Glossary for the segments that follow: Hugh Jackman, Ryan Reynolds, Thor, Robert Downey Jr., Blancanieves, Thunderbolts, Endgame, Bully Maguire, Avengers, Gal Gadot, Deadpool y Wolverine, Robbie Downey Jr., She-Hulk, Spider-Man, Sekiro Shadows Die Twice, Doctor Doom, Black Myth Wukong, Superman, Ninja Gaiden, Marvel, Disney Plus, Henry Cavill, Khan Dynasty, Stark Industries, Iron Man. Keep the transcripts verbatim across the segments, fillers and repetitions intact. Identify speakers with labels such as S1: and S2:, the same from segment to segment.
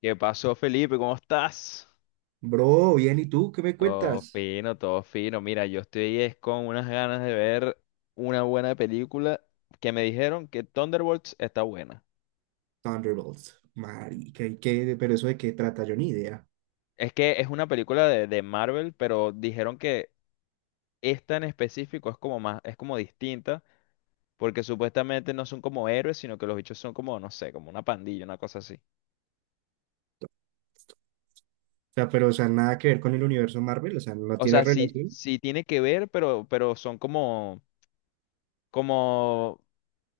S1: ¿Qué pasó, Felipe? ¿Cómo estás?
S2: Bro, bien, ¿y tú qué me
S1: Todo
S2: cuentas?
S1: fino, todo fino. Mira, yo estoy es con unas ganas de ver una buena película que me dijeron que Thunderbolts está buena.
S2: Thunderbolts, marica, ¿y qué? Pero eso de qué trata, yo ni idea.
S1: Es que es una película de, de Marvel, pero dijeron que esta en específico es como más, es como distinta, porque supuestamente no son como héroes, sino que los bichos son como, no sé, como una pandilla, una cosa así.
S2: O sea, pero, o sea, nada que ver con el universo Marvel, o sea, no
S1: O
S2: tiene
S1: sea, sí,
S2: relación.
S1: sí tiene que ver, pero, pero son como, como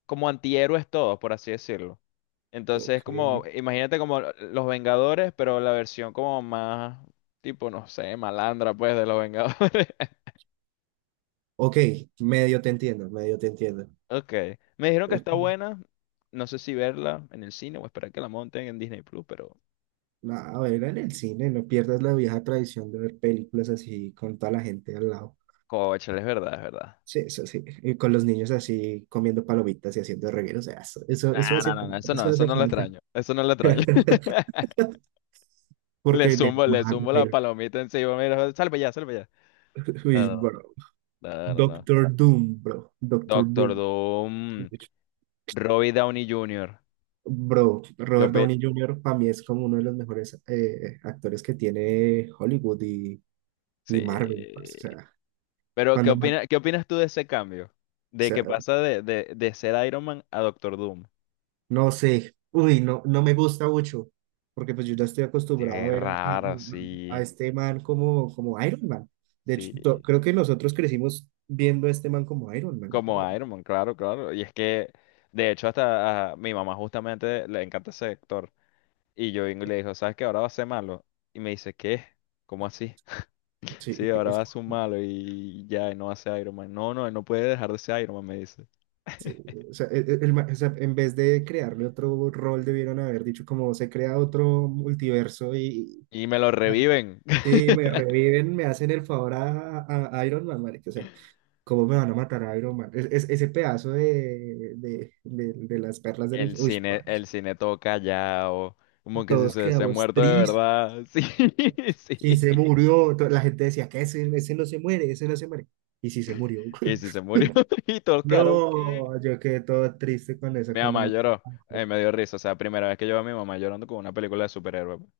S1: como antihéroes todos, por así decirlo.
S2: Ok,
S1: Entonces, como, imagínate como los Vengadores, pero la versión como más, tipo, no sé, malandra, pues, de los Vengadores.
S2: ok, medio te entiendo, medio te entiendo.
S1: Ok. Me dijeron que está buena. No sé si verla en el cine o esperar que la monten en Disney Plus, pero.
S2: Nada, a ver, en el cine, no pierdas la vieja tradición de ver películas así con toda la gente al lado.
S1: Cóchale, es verdad, es verdad.
S2: Sí, eso sí, y con los niños así comiendo palomitas y haciendo regueros, o sea, eso, eso, eso
S1: Ah,
S2: hace
S1: no, no, no,
S2: falta,
S1: eso no,
S2: eso
S1: eso
S2: hace
S1: no lo
S2: falta.
S1: extraño. Eso no lo extraño. Le
S2: Porque de
S1: zumbo, le zumbo la
S2: Marvel,
S1: palomita encima. Mira, salve ya, salve ya.
S2: uy,
S1: No,
S2: bro.
S1: no, no, no, no. No.
S2: Doctor Doom, bro. Doctor Bro.
S1: Doctor Doom, Robbie Downey junior
S2: Bro, Robert Downey junior para mí es como uno de los mejores eh, actores que tiene Hollywood y,
S1: Sí.
S2: y Marvel. Parce, o sea,
S1: Pero, ¿qué
S2: cuando más, o
S1: opina, ¿qué opinas tú de ese cambio? De
S2: sea,
S1: que pasa de, de, de ser Iron Man a Doctor Doom.
S2: no sé, uy, no, no me gusta mucho, porque pues yo ya estoy acostumbrado a
S1: Qué
S2: ver a, a-
S1: raro, sí.
S2: a este man como, como Iron Man. De hecho,
S1: Sí.
S2: to- creo que nosotros crecimos viendo a este man como Iron Man.
S1: Como Iron Man, claro, claro. Y es que, de hecho, hasta a mi mamá justamente le encanta ese actor. Y yo vengo y le digo, ¿sabes qué? Ahora va a ser malo. Y me dice, ¿qué? ¿Cómo así?
S2: Sí,
S1: Sí, ahora
S2: es
S1: va a ser un malo y ya, y no va a ser Iron Man. No, no, él no puede dejar de ser Iron Man, me dice.
S2: sí, o sea, e- e- el ma- o sea, en vez de crearle otro rol, debieron haber dicho como se crea otro multiverso y
S1: Y me lo reviven.
S2: y, sí, me reviven, me hacen el favor a, a- a Iron Man, marica. O sea, ¿cómo me van a matar a Iron Man? Es, es- ese pedazo de, de, de- de las perlas del
S1: El
S2: infierno. Uy,
S1: cine,
S2: parce,
S1: el cine todo callado, como que si
S2: todos
S1: se hubiese
S2: quedamos
S1: muerto de
S2: tristes.
S1: verdad. Sí,
S2: Y
S1: sí.
S2: se murió. to- La gente decía que ese, ese no se muere, ese no se muere. Y sí se murió.
S1: Y si se murió y tocaron, ¿qué?
S2: No, yo quedé todo triste con eso
S1: Mi
S2: cuando
S1: mamá
S2: me
S1: lloró, eh,
S2: acordé.
S1: me dio risa. O sea, primera vez que yo veo a mi mamá llorando con una película de superhéroes, pues.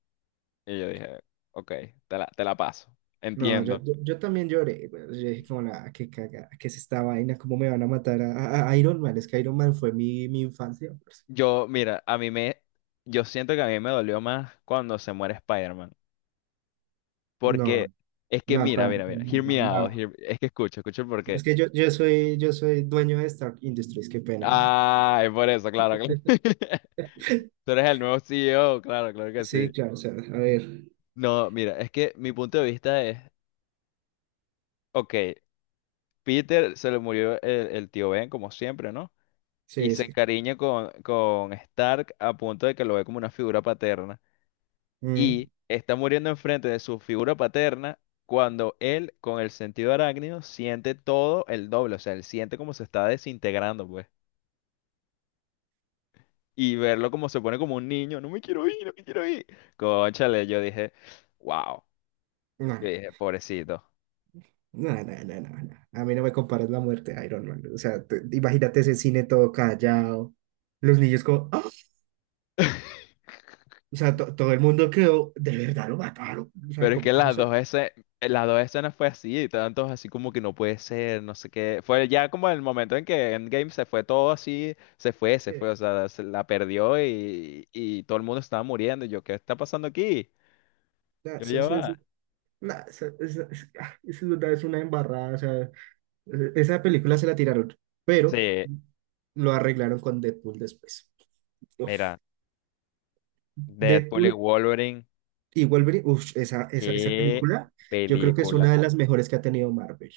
S1: Y yo dije, ok, te la, te la paso.
S2: No, yo,
S1: Entiendo.
S2: yo, yo también lloré, güey. Yo dije como la que caga, que es esta vaina, cómo me van a matar a, a- a Iron Man. Es que Iron Man fue mi, mi infancia. Pues.
S1: Yo, mira, a mí me, yo siento que a mí me dolió más cuando se muere Spider-Man.
S2: No,
S1: Porque es que,
S2: no,
S1: mira,
S2: tan-
S1: mira, mira,
S2: tan- no,
S1: hear
S2: no.
S1: me out,
S2: No.
S1: hear- es que escucho, escucho
S2: Es
S1: porque.
S2: que yo, yo soy, yo soy dueño de Stark Industries, qué pena.
S1: Ay, por eso, claro. Claro. Tú eres el nuevo C E O, claro, claro que sí.
S2: Sí, claro, o sea, a ver.
S1: No, mira, es que mi punto de vista es, ok, Peter se le murió el, el tío Ben, como siempre, ¿no? Y
S2: Sí,
S1: se
S2: sí.
S1: encariña con, con Stark a punto de que lo ve como una figura paterna.
S2: Mm,
S1: Y está muriendo enfrente de su figura paterna cuando él, con el sentido arácnido, siente todo el doble. O sea, él siente como se está desintegrando, pues. Y verlo como se pone como un niño, no me quiero ir, no me quiero ir. Cónchale, yo dije, wow.
S2: no,
S1: Yo dije, pobrecito.
S2: no, no, no, no, no. A mí no me comparas la muerte de Iron Man. O sea, te- imagínate ese cine todo callado. Los niños como, ¡ah! O sea, to- todo el mundo quedó, de verdad lo mataron. O sea,
S1: Pero es que
S2: como, como
S1: las
S2: se...
S1: dos escenas, las dos escenas fue así, y tantos así como que no puede ser, no sé qué. Fue ya como el momento en que Endgame se fue todo así, se fue, se
S2: sí.
S1: fue, o sea, se la perdió y, y todo el mundo estaba muriendo. Y yo, ¿qué está pasando aquí?
S2: Nah,
S1: Yo
S2: eso-
S1: ya
S2: eso- eso-
S1: va.
S2: nah, eso- eso- es- ah, eso es verdad, es una embarrada. O sea, e- esa película se la tiraron, pero
S1: Sí,
S2: lo arreglaron con Deadpool después. Uf,
S1: mira, Deadpool y
S2: Deadpool
S1: Wolverine,
S2: y Wolverine, uf, esa, esa, esa
S1: qué
S2: película yo creo que es una
S1: película,
S2: de las mejores que ha tenido Marvel.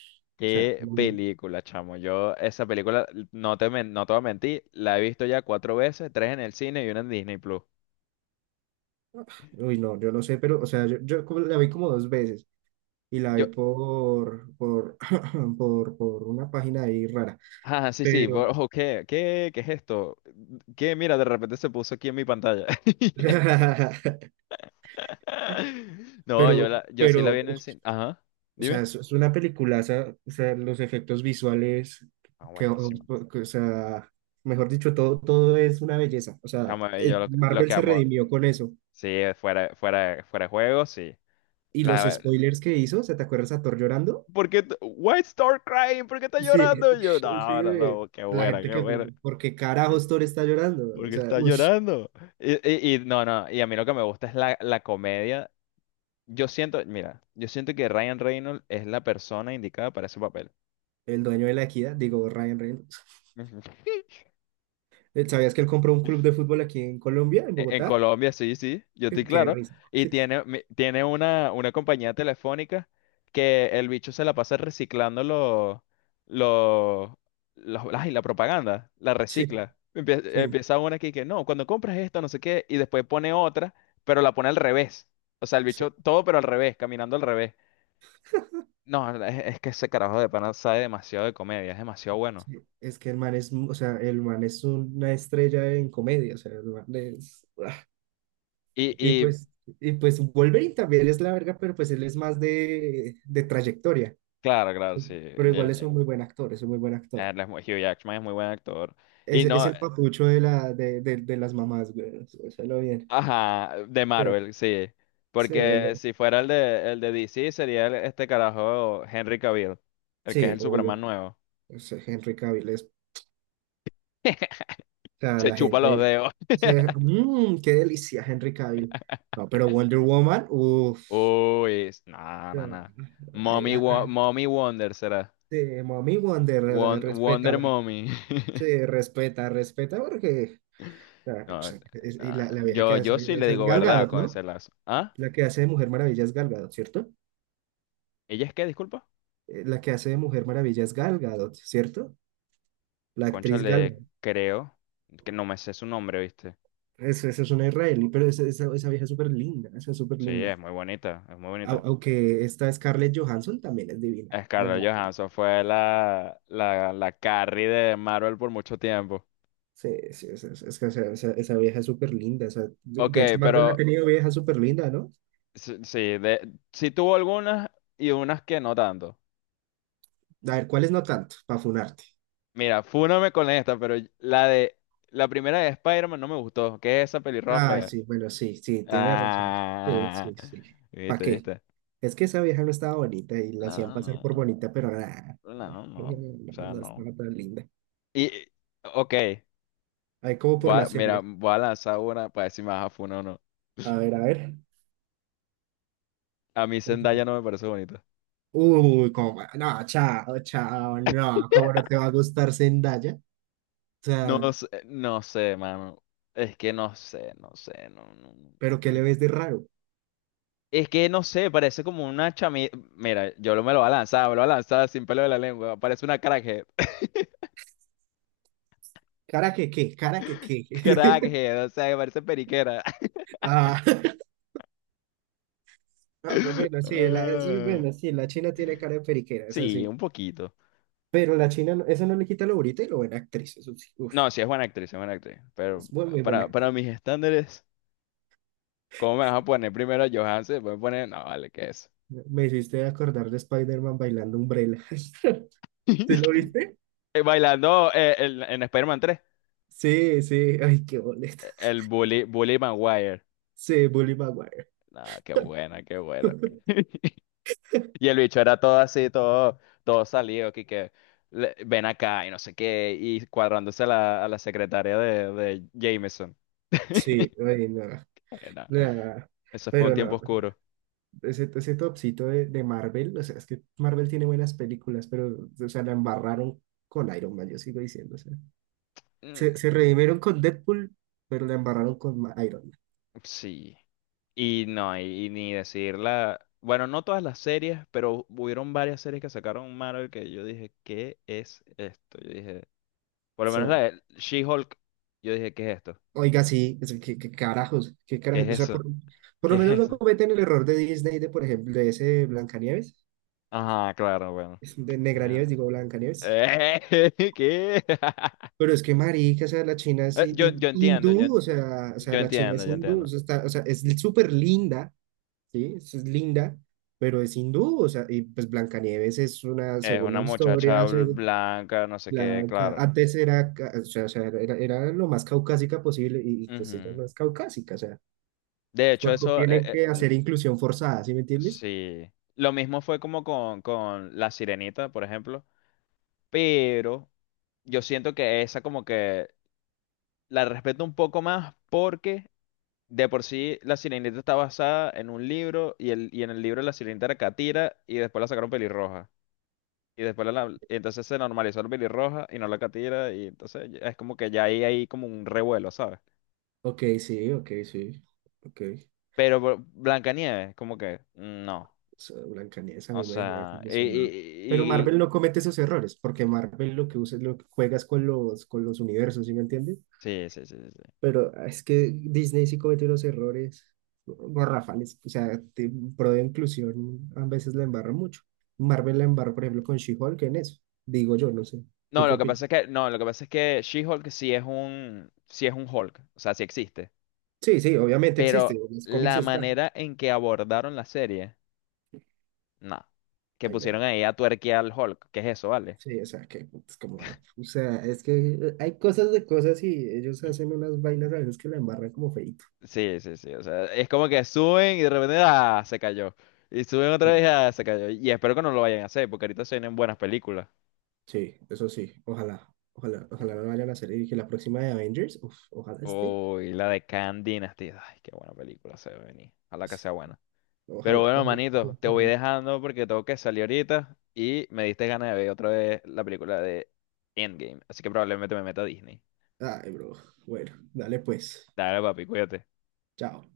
S2: O sea,
S1: qué
S2: muy bien.
S1: película, chamo. Yo esa película, no te, men- no te voy a mentir, la he visto ya cuatro veces, tres en el cine y una en Disney Plus.
S2: Uy, no, yo no sé, pero, o sea, yo, yo como la vi como dos veces y la
S1: Yo
S2: vi por, por, por, por una página ahí rara,
S1: Ah, sí, sí, por-
S2: pero,
S1: ojo, ¿qué? ¿Qué? ¿Qué es esto? ¿Qué? Mira, de repente se puso aquí en mi pantalla. No, yo
S2: pero,
S1: la, yo sí la
S2: pero,
S1: vi en el cine. Ajá,
S2: o sea,
S1: dime.
S2: es, es una peliculaza, o sea, los efectos visuales,
S1: Ah,
S2: que, o
S1: buenísimo.
S2: o sea, mejor dicho, todo, todo es una belleza. O sea,
S1: Chamo, eh,
S2: eh,
S1: yo lo, que- lo
S2: Marvel
S1: que
S2: se
S1: amo,
S2: redimió con eso.
S1: sí, eh, fuera, fuera, fuera de juego, sí.
S2: Y los
S1: La,
S2: spoilers que hizo, ¿se te acuerdas a Thor llorando?
S1: ¿por qué? t- Why start crying? ¿Por qué está
S2: Sí,
S1: llorando? Y yo,
S2: sí,
S1: no, no, no, qué
S2: la
S1: buena,
S2: gente
S1: qué
S2: que,
S1: buena.
S2: porque carajos Thor está llorando? O
S1: Porque
S2: sea,
S1: está
S2: ush,
S1: llorando. Y, y, y no, no, y a mí lo que me gusta es la, la comedia. Yo siento, mira, yo siento que Ryan Reynolds es la persona indicada para ese papel.
S2: el dueño de la equidad, digo, Ryan Reynolds.
S1: Ujú.
S2: Eh, ¿Sabías que él compró un club de fútbol aquí en Colombia, en
S1: E- En
S2: Bogotá?
S1: Colombia, sí, sí, yo estoy
S2: Qué
S1: claro.
S2: risa.
S1: Y
S2: Sí,
S1: tiene, mi- tiene una, una compañía telefónica que el bicho se la pasa reciclando los, los, los- ay, la propaganda, la recicla. Empie-
S2: sí.
S1: Empieza, una aquí que no, cuando compras esto, no sé qué, y después pone otra, pero la pone al revés. O sea, el
S2: Sí.
S1: bicho todo, pero al revés, caminando al revés. No, es, es que ese carajo de pana sabe demasiado de comedia, es demasiado bueno.
S2: Sí, es que el man es, mu- o sea, el man es una estrella en comedia, o sea, el man es, ¡buah!
S1: Y,
S2: Y
S1: y
S2: pues, y pues Wolverine también es la verga, pero pues él es más de, de trayectoria,
S1: claro, claro, sí,
S2: pero
S1: el,
S2: igual es
S1: el-
S2: un muy buen actor, es un muy buen actor.
S1: él es muy- Hugh Jackman es muy buen actor. Y
S2: Es, es
S1: no,
S2: el papucho de, la, de, de, de las mamás, güey, o sea, lo bien.
S1: ajá, de
S2: Sí,
S1: Marvel, sí.
S2: sí, él-
S1: Porque si fuera el de, el de D C, sería el- este carajo Henry Cavill, el que es
S2: sí,
S1: el Superman
S2: obvio,
S1: nuevo.
S2: es Henry Cavill es, o sea,
S1: Se
S2: la
S1: chupa los
S2: gente,
S1: dedos.
S2: o sea, "Mm, qué delicia Henry Cavill. No, pero Wonder Woman, uff,
S1: Uy, s- no, no, no. Mommy, Wo- Mommy Wonder será.
S2: sí, Mami Wonder, eh,
S1: Won- Wonder
S2: respétala.
S1: Mommy.
S2: Sí, respeta, respeta, porque ah, o
S1: No,
S2: sea, es- y
S1: no,
S2: la, la vieja que
S1: yo,
S2: hace
S1: yo sí le
S2: esa es
S1: digo
S2: Gal
S1: verdad
S2: Gadot,
S1: con ese
S2: ¿no?
S1: lazo. ¿Ah?
S2: La que hace de Mujer Maravilla es Gal Gadot, ¿cierto?
S1: ¿Ella es qué? Disculpa.
S2: Eh, La que hace de Mujer Maravilla es Gal Gadot, ¿cierto? La
S1: Concha,
S2: actriz Gal
S1: le
S2: Gadot.
S1: creo que no me sé su nombre, ¿viste?
S2: Esa es, esa es una israelí, pero esa, esa, esa vieja es súper linda, esa es súper
S1: Sí,
S2: linda.
S1: es muy bonita, es muy
S2: Au-
S1: bonita.
S2: aunque esta Scarlett Johansson también es divina. La,
S1: Scarlett
S2: la-
S1: Johansson fue la, la, la Carrie de Marvel por mucho tiempo.
S2: sí, sí, es, es- es que o sea, esa, esa vieja es súper linda. esa- de,
S1: Ok,
S2: de hecho, Marvel ha
S1: pero
S2: tenido vieja súper linda, ¿no?
S1: sí, sí, de, sí tuvo algunas y unas que no tanto.
S2: A ver, ¿cuáles no tanto? Para funarte.
S1: Mira, fúname con esta, pero la de la primera de Spider-Man no me gustó, que es esa pelirroja
S2: Ay,
S1: fea.
S2: sí, bueno, sí, sí, tienes razón. Sí,
S1: Ah,
S2: sí, sí. ¿Para
S1: viste,
S2: qué?
S1: viste.
S2: Es que esa vieja no estaba bonita y la hacían
S1: No,
S2: pasar
S1: no,
S2: por bonita, pero nada.
S1: no,
S2: No,
S1: no, o
S2: no,
S1: sea,
S2: no
S1: no.
S2: estaba tan linda.
S1: Y, ok,
S2: Ahí como por
S1: voy
S2: la
S1: a- mira,
S2: serie.
S1: voy a lanzar una para decir más a funo o no.
S2: A ver, a ver.
S1: A mí
S2: Lánzala.
S1: Zendaya no me parece bonita.
S2: Uy, como. No, chao, chao, no. ¿Cómo no te va a gustar Zendaya? O sea,
S1: No sé, no sé, mano. Es que no sé, no sé, no, no, no.
S2: ¿pero
S1: Mm.
S2: qué le
S1: Mm.
S2: ves de raro?
S1: Es que no sé, parece como una chami... Mira, yo lo- me lo voy a lanzar, me lo voy a lanzar sin pelo de la lengua. Parece una crackhead.
S2: ¿Cara que qué? ¿Cara que qué?
S1: Crackhead, o sea, que parece periquera.
S2: Ah, ah, pues bueno, sí, la, es-
S1: Ah,
S2: bueno, sí, la China tiene cara de periquera, eso
S1: sí,
S2: sí.
S1: un poquito.
S2: Pero la China, no- eso no le quita lo bonita y lo buena actriz, eso sí.
S1: No, sí es buena actriz, es buena actriz. Pero
S2: Es muy, muy buena
S1: para, para
S2: actriz.
S1: mis estándares, ¿cómo me vas a poner primero a Johansson? Después me pones, no, vale, ¿qué es?
S2: Me hiciste acordar de Spider-Man bailando Umbrella. ¿Sí lo viste?
S1: Bailando eh, en, en Spider-Man tres.
S2: Sí, sí. Ay, qué boleta.
S1: El Bully, Bully Maguire.
S2: Sí, Bully Maguire.
S1: No, qué buena, qué buena. Y el bicho era todo así, todo, todo salido, que, que le- ven acá y no sé qué, y cuadrándose a la, a la secretaria de, de Jameson.
S2: Sí, ay, no,
S1: Era-
S2: nada.
S1: Eso fue un
S2: Pero
S1: tiempo
S2: no,
S1: oscuro.
S2: ese, ese topcito de, de Marvel, o sea, es que Marvel tiene buenas películas, pero, o sea, la embarraron con Iron Man, yo sigo diciendo, o sea, se,
S1: Mm.
S2: se redimieron con Deadpool, pero la embarraron con Ma- Iron Man.
S1: Sí. Y no, y, y ni decirla. Bueno, no todas las series, pero hubieron varias series que sacaron Marvel que yo dije, ¿qué es esto? Yo dije, por lo menos la de She-Hulk, yo dije, ¿qué es esto?
S2: Oiga, sí, es- qué, qué carajos, qué
S1: ¿Qué
S2: carajos.
S1: es
S2: O sea,
S1: eso?
S2: por, por
S1: ¿Qué
S2: lo
S1: es
S2: menos no
S1: eso?
S2: cometen el error de Disney, de por ejemplo, de ese Blancanieves,
S1: Ajá, claro, bueno.
S2: es de Negranieves, digo Blancanieves.
S1: Eh, ¿qué?
S2: Pero es que marica, o sea, la China es
S1: Eh,
S2: hin-
S1: Yo, yo
S2: hin-
S1: entiendo, yo,
S2: hindú, o sea, o
S1: yo
S2: sea, la China
S1: entiendo,
S2: es
S1: yo
S2: hindú, o
S1: entiendo.
S2: sea, está- o sea, es súper linda, ¿sí? Es, es linda, pero es hindú, o sea, y pues Blancanieves es una,
S1: Es
S2: según la
S1: una muchacha
S2: historia,
S1: bl-
S2: se-
S1: blanca, no sé qué,
S2: la, ca-
S1: claro.
S2: antes era, ca- o sea, o sea, era, era lo más caucásica posible, y y, pues ella
S1: Ujú.
S2: no es caucásica,
S1: De hecho,
S2: porque
S1: eso, eh,
S2: tienen
S1: eh,
S2: que
S1: l-
S2: hacer inclusión forzada, ¿sí me entiendes?
S1: sí. Lo mismo fue como con, con La Sirenita, por ejemplo. Pero yo siento que esa como que la respeto un poco más porque de por sí, La Sirenita está basada en un libro y, el, y en el libro La Sirenita era catira y después la sacaron pelirroja. Y después la, la- y entonces se normalizó el pelirroja y no la catira y entonces ya- es como que ya ahí hay como un revuelo, ¿sabes?
S2: Ok, sí, ok, sí. Ok.
S1: Pero Bl- Blancanieves, como que mm, no.
S2: Esa Blancanieves a
S1: O
S2: mí me dejó
S1: sea, y,
S2: desilusionado. Pero
S1: y-
S2: Marvel
S1: y-
S2: no comete esos errores, porque Marvel lo que usa es lo que juegas con los, con los universos, ¿sí me entiendes?
S1: sí, sí, sí, sí, sí.
S2: Pero ah, es que Disney sí comete unos errores garrafales, o sea, te- pro de inclusión a veces la embarra mucho. Marvel la embarra, por ejemplo, con She-Hulk en eso, digo yo, no sé. ¿Tú
S1: No,
S2: qué
S1: lo que
S2: opinas?
S1: pasa es que no, lo que pasa es que She-Hulk sí es un sí es un Hulk, o sea, sí existe,
S2: Sí, sí, obviamente existe,
S1: pero
S2: en los cómics
S1: la
S2: está.
S1: manera en que abordaron la serie no. Que
S2: Ahí
S1: pusieron ahí a tuerquear al Hulk. ¿Qué es eso, vale?
S2: sí, o sea, que es como, bueno, o sea, es que hay cosas de cosas y ellos hacen unas vainas a veces que la embarran como feíto.
S1: Sí, sí, sí. O sea, es como que suben y de repente, ah, se cayó. Y suben
S2: Sí,
S1: otra vez, ah, se cayó. Y espero que no lo vayan a hacer, porque ahorita se vienen buenas películas.
S2: sí, eso sí, ojalá, ojalá, ojalá no vayan a hacer y que la próxima de Avengers, uf, ojalá esté,
S1: Uy, la de Khan Dynasty. Ay, qué buena película se ve venir. Ojalá que sea buena. Pero
S2: ojalá.
S1: bueno,
S2: Ojalá,
S1: manito, te voy
S2: ojalá.
S1: dejando porque tengo que salir ahorita y me diste ganas de ver otra vez la película de Endgame. Así que probablemente me meta a Disney.
S2: Ay, bro, bueno, dale pues,
S1: Dale, papi, cuídate.
S2: chao.